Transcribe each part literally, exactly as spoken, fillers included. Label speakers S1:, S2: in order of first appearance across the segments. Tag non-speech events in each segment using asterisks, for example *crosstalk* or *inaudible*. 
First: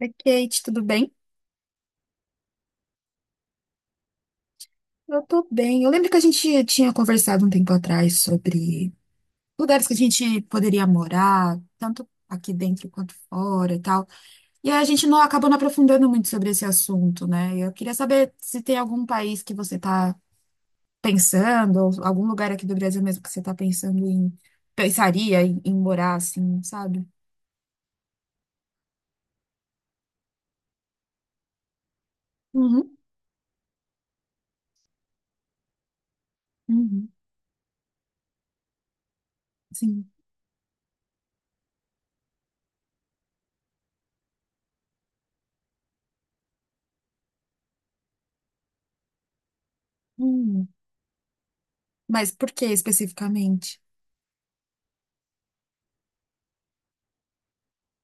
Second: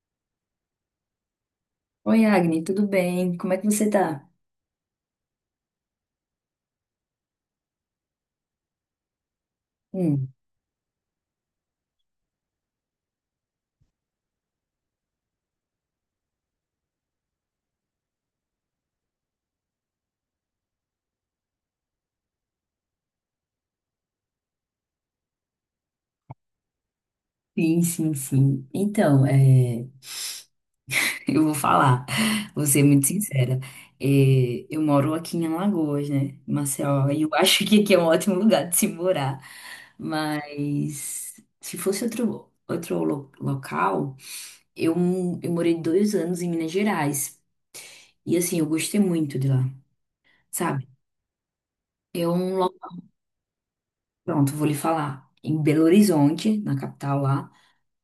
S1: Oi, Kate, tudo bem?
S2: Oi, Agni, tudo bem? Como é que você tá?
S1: Eu tô bem. Eu lembro que a gente tinha conversado um tempo atrás sobre lugares que a
S2: Hum,
S1: gente poderia morar, tanto aqui dentro quanto fora e tal. E aí a gente não acabou não aprofundando muito sobre esse assunto, né? Eu queria saber se tem algum país que você tá pensando, ou algum lugar aqui do Brasil mesmo que você tá pensando em, pensaria em, em morar, assim, sabe?
S2: sim, sim, sim. Então, é, *laughs* eu vou falar, vou ser
S1: Uhum,
S2: muito sincera. É, eu moro aqui em Alagoas, né,
S1: uhum,
S2: Maceió, e eu acho que aqui é um ótimo lugar de se morar.
S1: sim.
S2: Mas se fosse outro, outro lo- local, eu, eu morei dois anos em Minas Gerais. E assim, eu gostei muito de lá,
S1: Uhum.
S2: sabe? É
S1: Mas por
S2: um
S1: que
S2: local.
S1: especificamente?
S2: Pronto, vou lhe falar. Em Belo Horizonte, na capital lá.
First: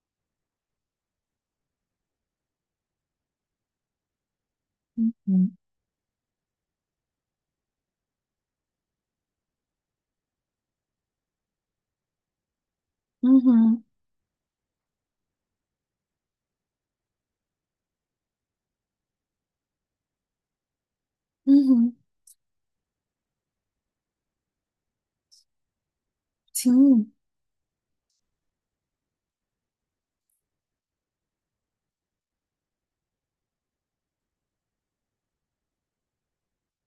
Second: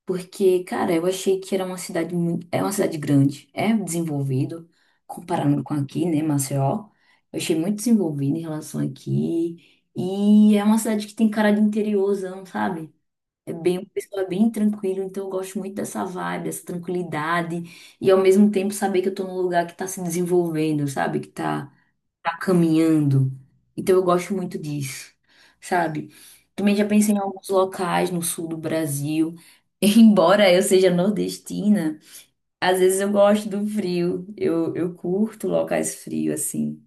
S2: Porque, cara, eu achei que era uma cidade muito. É uma cidade grande, é desenvolvido,
S1: Uhum,
S2: comparando com aqui, né, Maceió. Eu achei muito desenvolvido em relação aqui. E é uma cidade que tem cara de interiorzão, sabe? É bem,
S1: uhum,
S2: o pessoal é bem tranquilo, então eu gosto muito dessa vibe, dessa tranquilidade. E ao mesmo tempo saber que eu tô num lugar que tá se desenvolvendo, sabe? Que tá
S1: uhum.
S2: tá caminhando. Então eu gosto muito disso, sabe? Também já
S1: Sim.
S2: pensei em alguns locais no sul do Brasil. *laughs* Embora eu seja nordestina, às vezes eu gosto do frio. Eu, eu curto locais frios, assim.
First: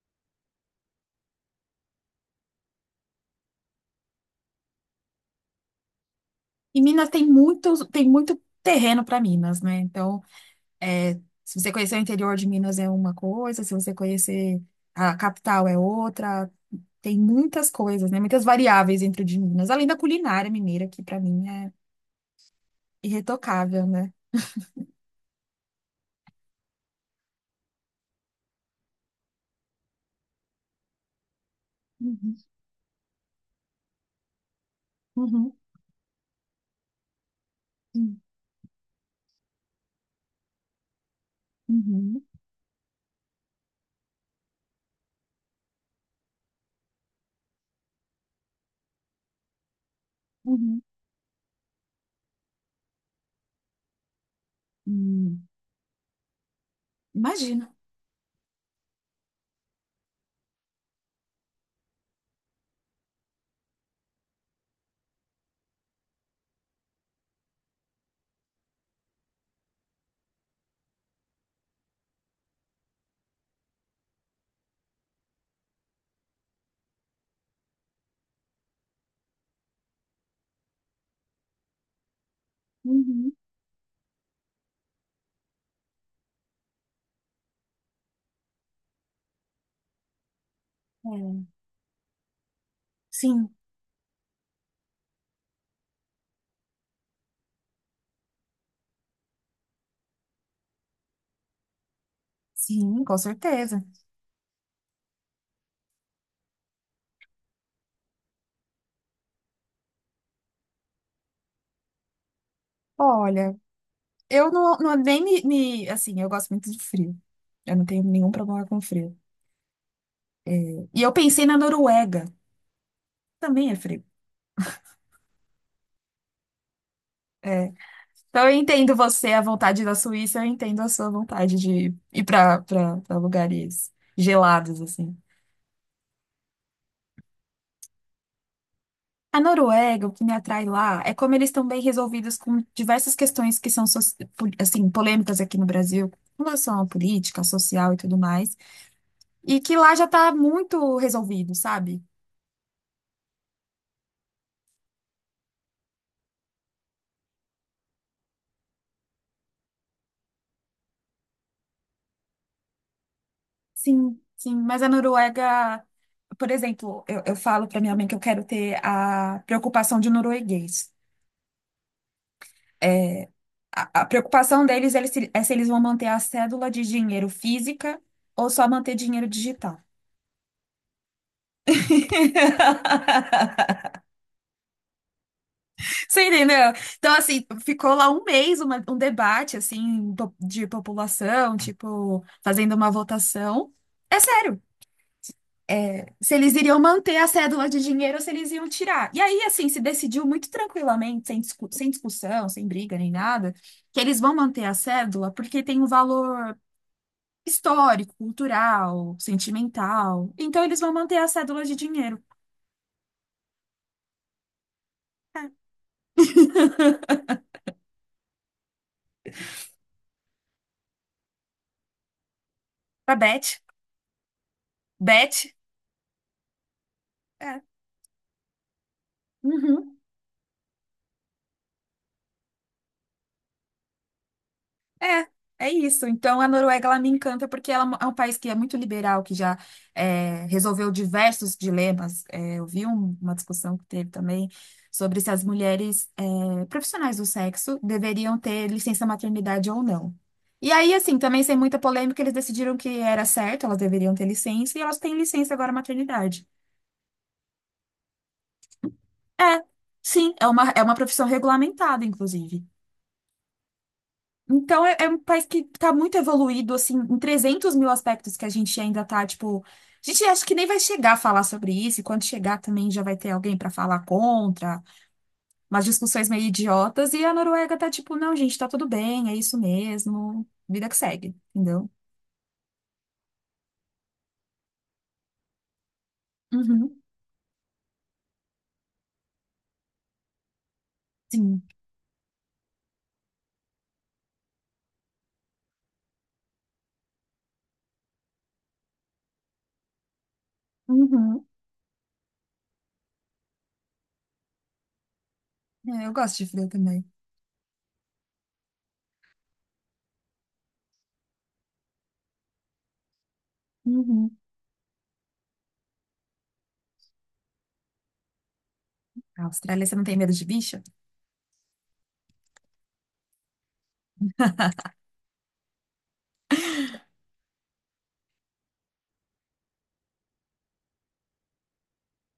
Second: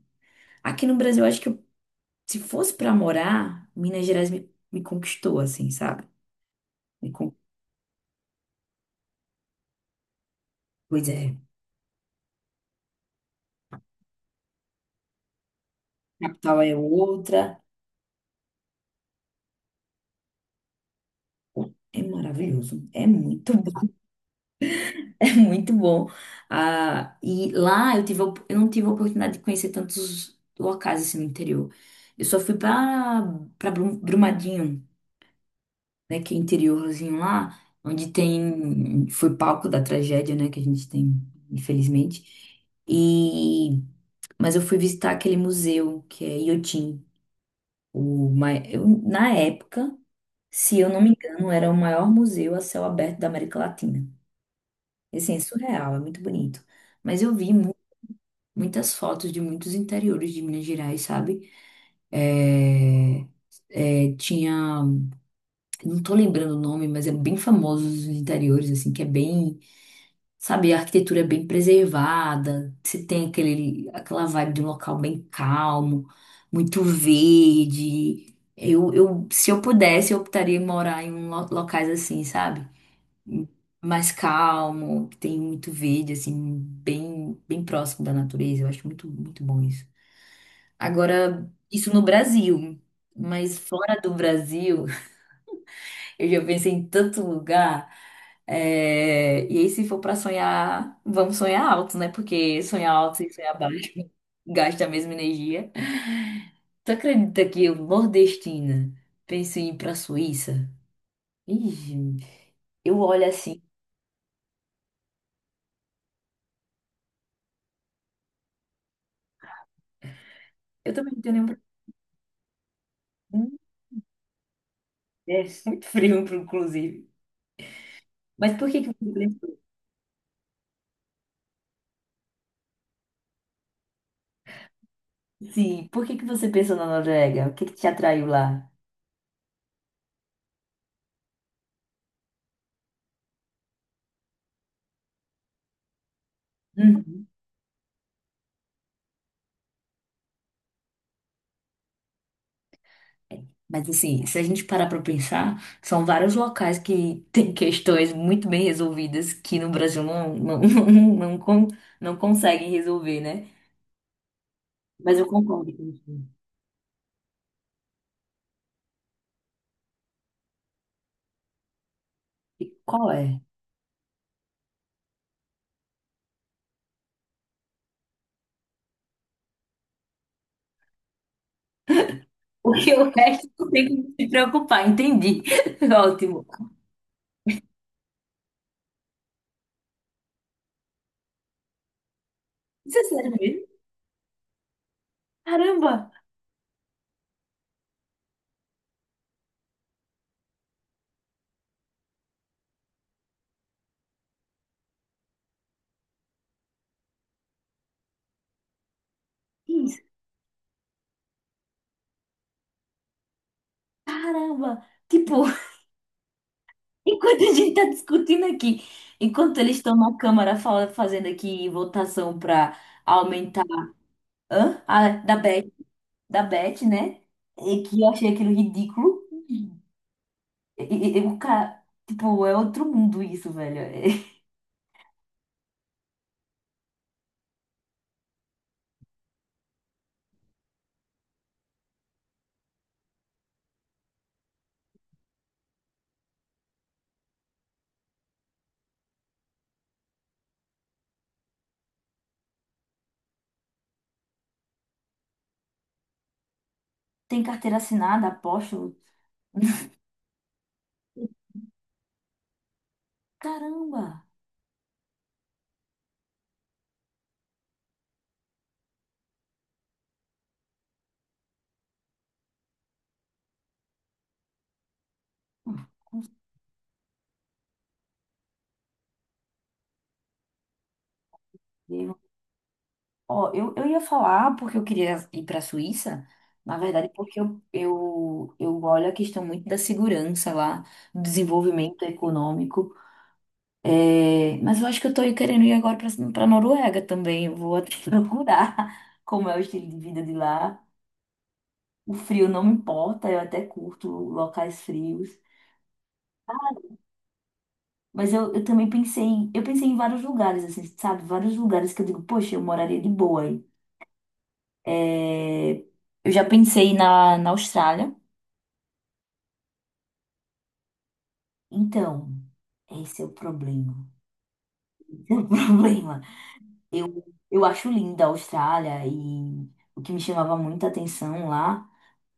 S2: Aqui no Brasil, eu acho que eu- se fosse pra morar, Minas Gerais me, me conquistou, assim, sabe?
S1: E Minas
S2: Me
S1: tem
S2: con-
S1: muito, tem muito terreno para Minas, né? Então,
S2: Pois
S1: é,
S2: é,
S1: se você conhecer o interior de Minas é uma coisa, se você conhecer a capital é outra.
S2: capital é
S1: Tem
S2: outra.
S1: muitas coisas, né? Muitas variáveis dentro de Minas, além da culinária mineira, que para mim é
S2: É maravilhoso. É muito
S1: irretocável,
S2: bom.
S1: né?
S2: *laughs* É muito bom. Ah, e lá eu tive, a op- eu não tive a oportunidade de conhecer tantos locais assim no interior. Eu
S1: Uhum,
S2: só fui para para Brumadinho,
S1: uhum,
S2: né, que é interiorzinho lá, onde
S1: uhum,
S2: tem foi palco da tragédia, né, que a gente tem,
S1: uhum,
S2: infelizmente. E mas eu fui visitar aquele museu que é Iotim, o mai- eu- na época, se
S1: uhum,
S2: eu não me engano, era o maior museu a céu aberto da América Latina. E, assim, é
S1: uhum.
S2: surreal, é muito bonito. Mas eu vi
S1: Imagina.
S2: muitas fotos de muitos interiores de Minas Gerais, sabe? É, é, tinha, não tô lembrando o nome, mas é bem famoso os interiores, assim, que é bem, sabe, a arquitetura é bem preservada, você tem aquele, aquela vibe de um local bem calmo, muito verde. Eu, eu, se eu pudesse, eu optaria em morar em um lo- locais assim, sabe?
S1: Uhum,
S2: Mais calmo, que tem muito verde, assim, bem, bem próximo da natureza. Eu acho muito, muito bom isso.
S1: é.
S2: Agora, isso no Brasil,
S1: Sim,
S2: mas fora do Brasil, *laughs* eu já pensei em tanto lugar. É, E aí, se for para sonhar, vamos sonhar alto, né? Porque sonhar
S1: sim, com
S2: alto e sonhar
S1: certeza.
S2: baixo *laughs* gasta a mesma energia. Tu acredita que eu, nordestina, pensei em ir pra Suíça? Ih, gente, eu olho
S1: Olha,
S2: assim.
S1: eu não, não nem me, me- assim, eu gosto muito de frio. Eu não tenho nenhum problema com frio.
S2: Eu
S1: E eu
S2: também não tenho
S1: pensei
S2: nenhum.
S1: na Noruega.
S2: Hum,
S1: Também é frio.
S2: É muito frio, inclusive.
S1: É. Então
S2: Mas
S1: eu
S2: por que que
S1: entendo
S2: você
S1: você, a
S2: pensou?
S1: vontade da Suíça, eu entendo a sua vontade de ir para lugares gelados, assim.
S2: Sim, por que que você pensou na Noruega? O que que te atraiu lá?
S1: A Noruega, o que me atrai lá é como eles estão bem resolvidos com diversas questões que são, soci- po- assim, polêmicas aqui no Brasil, com relação à
S2: Uhum.
S1: política, social e tudo mais, e que lá já está muito resolvido, sabe?
S2: Mas assim, se a gente parar pra pensar, são vários locais que *laughs* têm questões muito bem resolvidas que no Brasil não, não, *laughs* não, não, con- não conseguem resolver, né?
S1: Sim, sim, mas a
S2: Mas eu concordo
S1: Noruega,
S2: com você.
S1: por exemplo, eu, eu falo para minha mãe que eu quero ter a preocupação de um norueguês.
S2: E qual
S1: É,
S2: é?
S1: a, a preocupação deles é se, é se eles vão manter a cédula de dinheiro física ou só manter dinheiro digital.
S2: *laughs* Porque o resto não tem
S1: *laughs*
S2: que se preocupar, entendi. *laughs*
S1: Você
S2: Ótimo.
S1: entendeu? Então, assim, ficou lá um mês uma- um debate, assim, po- de população, tipo, fazendo uma
S2: Isso é sério mesmo?
S1: votação. É sério,
S2: Caramba!
S1: se eles iriam manter a cédula de dinheiro ou se eles iam tirar. E aí, assim, se decidiu muito tranquilamente, sem discu- sem discussão, sem briga nem nada, que eles vão manter a cédula porque tem um valor. histórico, cultural,
S2: Isso,
S1: sentimental. Então eles vão manter a cédula de dinheiro.
S2: caramba! Tipo,
S1: É.
S2: *laughs* enquanto a gente tá discutindo aqui, enquanto eles estão na Câmara fa- fazendo aqui votação pra
S1: Pra Beth.
S2: aumentar. Hã? Ah, da
S1: Beth.
S2: B R. Da Beth, né?
S1: É.
S2: E que eu achei aquilo ridículo.
S1: Uhum.
S2: E, e- e o cara, tipo, é outro mundo isso, velho.
S1: É. É isso. Então a Noruega ela me encanta porque ela é um país que é muito liberal, que já é, resolveu diversos dilemas. É, eu vi um- uma discussão que teve também sobre se as mulheres é, profissionais do sexo deveriam ter licença maternidade ou não. E aí, assim, também sem muita polêmica, eles decidiram que era certo, elas deveriam ter licença, e elas têm licença agora maternidade.
S2: *laughs* Tem carteira assinada, aposto.
S1: É, sim, é uma, é uma profissão regulamentada, inclusive.
S2: Caramba!
S1: Então, é, é um país que está muito evoluído, assim, em trezentos mil aspectos que a gente ainda está, tipo... A gente acha que nem vai chegar a falar sobre isso, e quando chegar também já vai ter alguém para falar contra, umas discussões meio idiotas, e a Noruega tá tipo, não, gente, tá tudo bem, é isso mesmo, vida que segue, entendeu?
S2: Eu- Ó, eu, eu ia falar porque eu queria ir para a Suíça, na
S1: Uhum,
S2: verdade, porque eu, eu, eu olho a questão muito da segurança lá, do
S1: sim.
S2: desenvolvimento econômico. É, mas eu acho que eu tô querendo ir agora para a Noruega também. Eu vou até *laughs* procurar como é o estilo de vida de lá.
S1: Uhum.
S2: O frio não me importa, eu até curto locais frios.
S1: É, eu gosto de frio também.
S2: Mas eu, eu também pensei em, eu pensei em vários lugares, assim, sabe? Vários lugares que eu digo, poxa, eu moraria de boa aí.
S1: Uhum.
S2: É, eu já pensei na, na Austrália.
S1: A Austrália, você não tem medo de bicho?
S2: Então, esse é o problema. *laughs* Esse é o *laughs* problema. Eu, eu acho linda a Austrália e o que me chamava muita atenção lá.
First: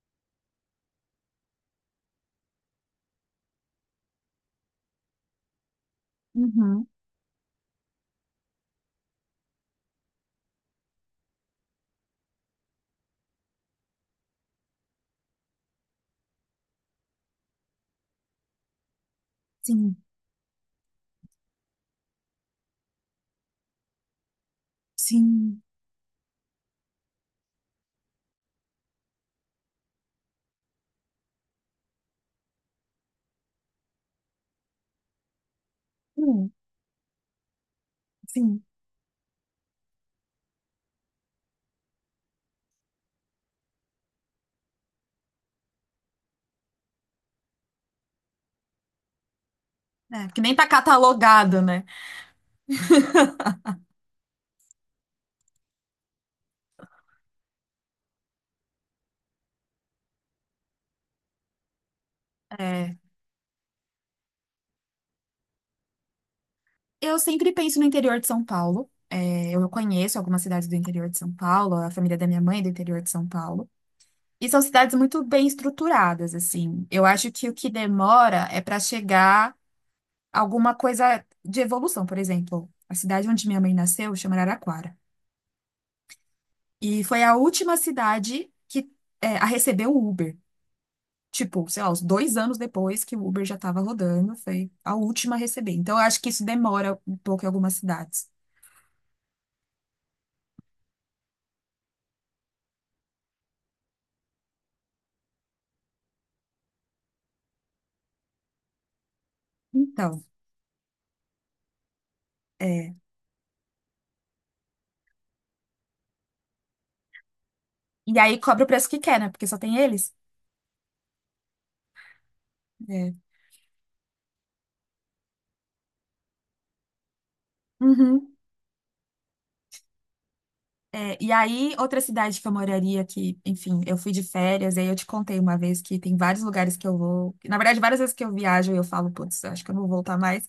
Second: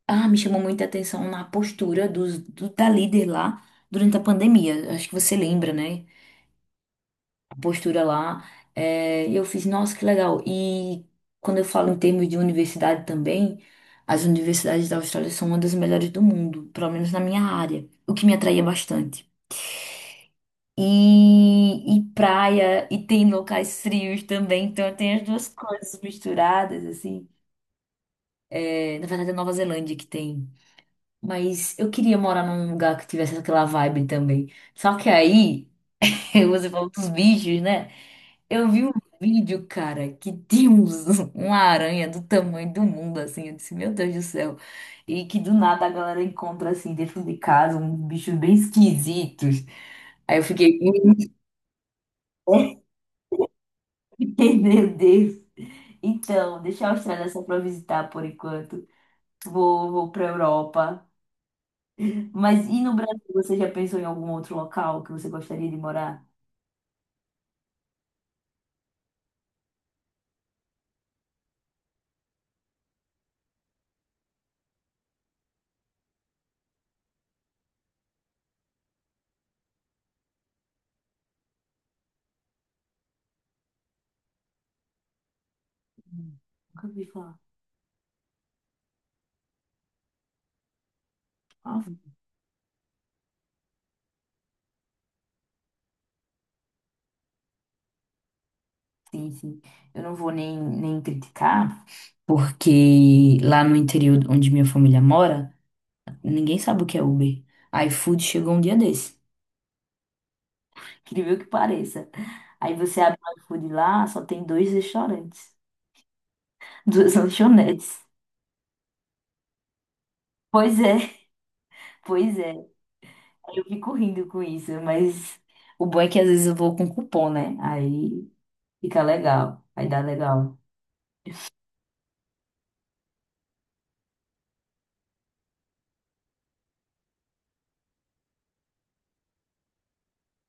S2: Ah, me chamou muita atenção na postura dos, do, da líder lá durante a pandemia. Acho que você lembra, né?
S1: Uhum,
S2: Postura lá. É, e eu fiz, nossa, que legal. E quando eu falo em termos de universidade também, as universidades da Austrália são uma das melhores do mundo, pelo menos na minha área, o que me atraía bastante.
S1: sim,
S2: E, e praia, e tem locais frios também, então tem as duas
S1: sim.
S2: coisas misturadas, assim. É, na verdade, é Nova Zelândia que tem. Mas eu queria morar num lugar que tivesse aquela vibe também. Só que aí, *laughs*
S1: Hum,
S2: você falou dos bichos, né?
S1: sim.
S2: Eu vi um vídeo, cara, que tinha uns- *laughs* uma aranha do tamanho do mundo, assim. Eu disse, meu Deus do céu. E que do nada a galera encontra, assim, dentro de casa, uns bichos bem esquisitos.
S1: É,
S2: Aí
S1: que
S2: eu
S1: nem tá
S2: fiquei, *laughs*
S1: catalogado, né?
S2: meu Deus. Então, deixa a Austrália só pra visitar por enquanto. Vou, vou pra Europa. Mas e no
S1: É,
S2: Brasil, você já pensou em algum outro local que você gostaria de morar?
S1: eu sempre penso no interior de São Paulo. É, eu conheço algumas cidades do interior de São Paulo, a família da minha mãe é do interior de São Paulo. E são cidades muito bem estruturadas, assim. Eu acho que o que demora é para chegar alguma coisa de evolução. Por exemplo, a cidade onde minha mãe nasceu chama Araraquara.
S2: Hum, Nunca
S1: E
S2: ouvi
S1: foi a
S2: falar.
S1: última cidade que é, a receber o Uber. Tipo, sei lá, uns dois anos depois que o Uber já estava rodando, foi a última a receber. Então, eu acho que isso demora um pouco em algumas cidades.
S2: Sim, sim. Eu não vou nem, nem criticar, porque lá no interior onde minha família mora, ninguém sabe o que é Uber. A iFood chegou um dia desse.
S1: Então,
S2: *laughs* Incrível que pareça. Aí
S1: é.
S2: você abre o iFood lá, só tem dois restaurantes, *laughs* duas lanchonetes.
S1: E aí cobra o preço que quer, né? Porque só tem eles.
S2: Pois é, pois é.
S1: É.
S2: Eu fico rindo com isso, mas o bom é que às vezes eu vou com cupom, né? Aí
S1: Uhum.
S2: fica legal, aí dá legal.
S1: É, e aí, outra cidade que eu moraria, que, enfim, eu fui de férias, e aí eu te contei uma vez que tem vários lugares que eu vou. Na verdade, várias vezes que eu viajo e eu falo, putz, eu acho que eu não vou voltar mais.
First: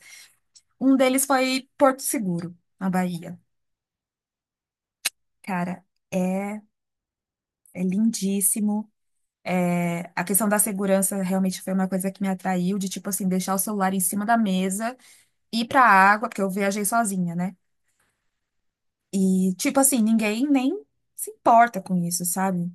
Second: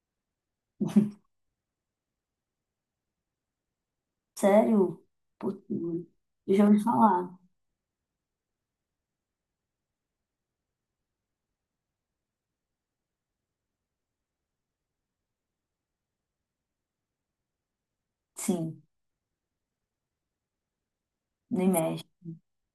S1: Um
S2: *laughs*
S1: deles foi Porto Seguro, na Bahia.
S2: Sério? Pô,
S1: Cara,
S2: eu
S1: é,
S2: já ouvi falar.
S1: é lindíssimo. É, a questão da segurança realmente foi uma coisa que me atraiu, de tipo assim, deixar o celular em cima da mesa, ir pra água, porque eu viajei sozinha, né?
S2: Sim,
S1: E tipo assim, ninguém nem se
S2: no
S1: importa com isso,
S2: I M E.
S1: sabe?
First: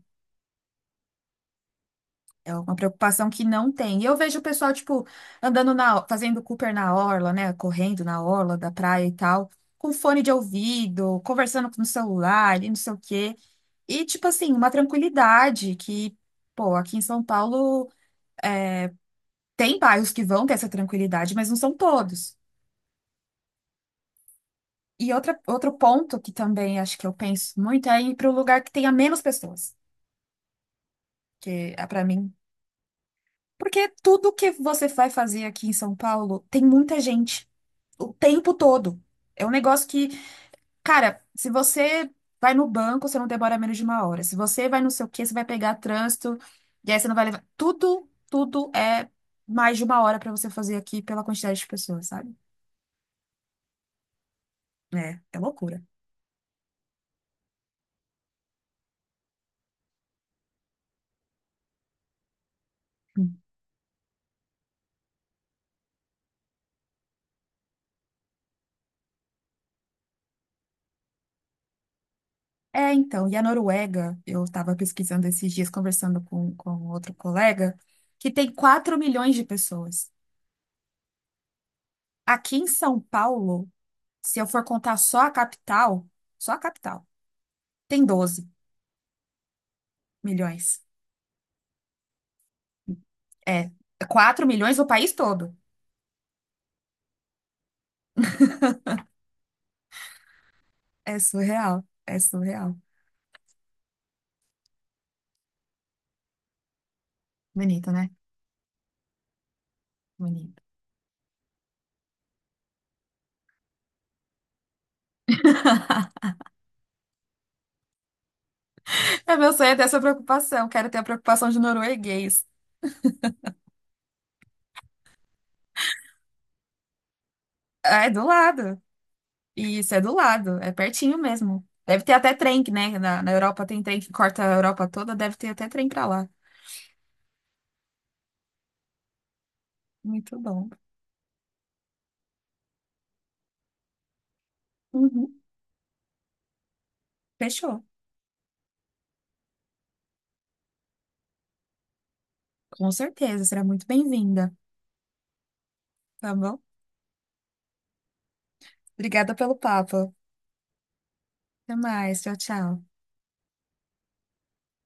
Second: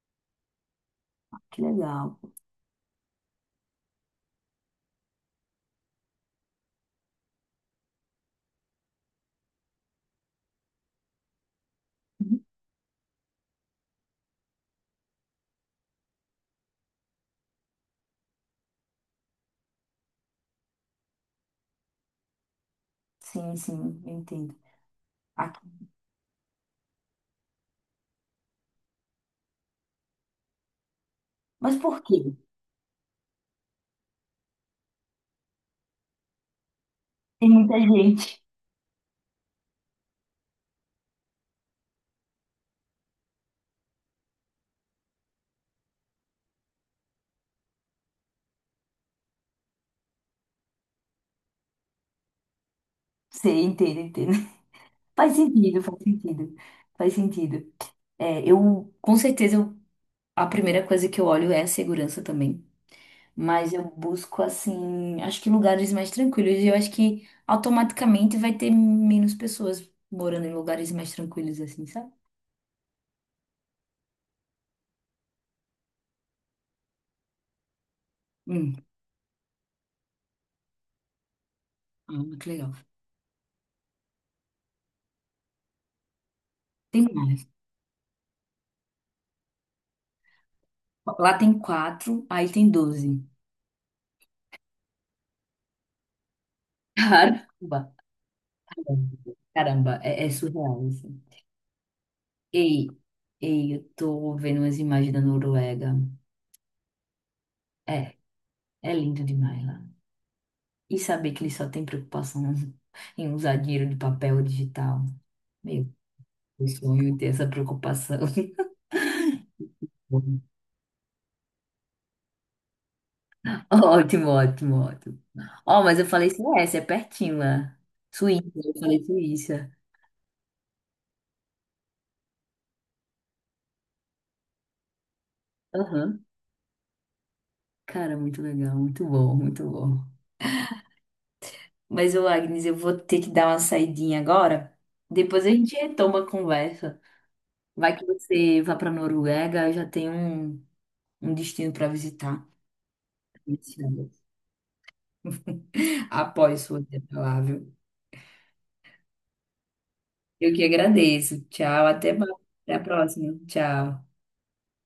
S2: Que legal.
S1: É uma preocupação que não tem. E eu vejo o pessoal, tipo, andando na, fazendo Cooper na orla, né? Correndo na orla da praia e tal, com fone de ouvido, conversando com o
S2: Uhum.
S1: celular e não sei o quê. E, tipo assim, uma tranquilidade que, pô, aqui em São Paulo. Tem bairros que vão ter essa tranquilidade, mas não são todos.
S2: Sim, sim, eu entendo.
S1: E outra,
S2: Aqui.
S1: outro ponto que também acho que eu penso muito é ir para um lugar que tenha menos pessoas, que
S2: Mas
S1: é
S2: por
S1: para
S2: quê?
S1: mim. Porque tudo que você vai fazer aqui em São Paulo tem muita gente
S2: Tem muita
S1: o
S2: gente.
S1: tempo todo. É um negócio que, cara, se você vai no banco, você não demora menos de uma hora. Se você vai não sei o quê, você vai pegar trânsito, e aí você não vai levar. Tudo, tudo é mais de uma hora para você fazer aqui pela quantidade de pessoas, sabe?
S2: *laughs* Sei, entendo, entendo. *laughs*
S1: É,
S2: Faz
S1: é
S2: sentido,
S1: loucura.
S2: faz sentido. Faz sentido. É, eu, com certeza, eu- a primeira coisa que eu olho é a segurança também. Mas eu busco, assim, acho que lugares mais tranquilos. E eu acho que automaticamente vai ter menos pessoas morando em lugares mais tranquilos, assim, sabe?
S1: É, então, e a Noruega, eu estava pesquisando esses dias, conversando com, com outro colega, que tem
S2: Hum,
S1: quatro milhões de pessoas.
S2: ah, que
S1: Aqui em
S2: legal.
S1: São Paulo, se eu for contar só a capital, só a
S2: Tem
S1: capital,
S2: mais.
S1: tem doze milhões.
S2: Lá tem quatro, aí tem doze.
S1: É, quatro milhões o país todo.
S2: Cara. Caramba, é, é surreal isso.
S1: É surreal, é surreal.
S2: Ei, ei, eu tô vendo umas imagens da Noruega.
S1: Bonito,
S2: É,
S1: né?
S2: é lindo demais lá.
S1: Bonito. *laughs*
S2: E saber que eles só têm preocupação *laughs* em usar dinheiro de papel digital. Meu, eu sonho ter essa preocupação. *laughs*
S1: É meu sonho é ter essa preocupação, quero ter a preocupação de norueguês.
S2: Ótimo, ótimo, ótimo. Ó, mas eu falei Suécia, é pertinho lá.
S1: É, do
S2: Suíça, eu
S1: lado.
S2: falei Suíça.
S1: E Isso é do lado, é pertinho mesmo. Deve ter até trem, né? Na, na Europa tem trem que corta a Europa toda, deve ter até trem pra
S2: Aham.
S1: lá.
S2: Cara, muito legal, muito bom, muito bom.
S1: Muito bom.
S2: Mas, ô Agnes, eu vou ter que dar uma saidinha agora.
S1: Uhum.
S2: Depois a gente retoma a conversa.
S1: Fechou.
S2: Vai que você vá para Noruega, eu já tenho um, um destino para visitar.
S1: Com certeza, será
S2: Esse
S1: muito
S2: ano.
S1: bem-vinda. Tá bom?
S2: Após sua ida.
S1: Obrigada pelo papo.
S2: Eu que agradeço.
S1: Até
S2: Tchau, até
S1: mais.
S2: mais.
S1: Tchau,
S2: Até a
S1: tchau.
S2: próxima. Tchau.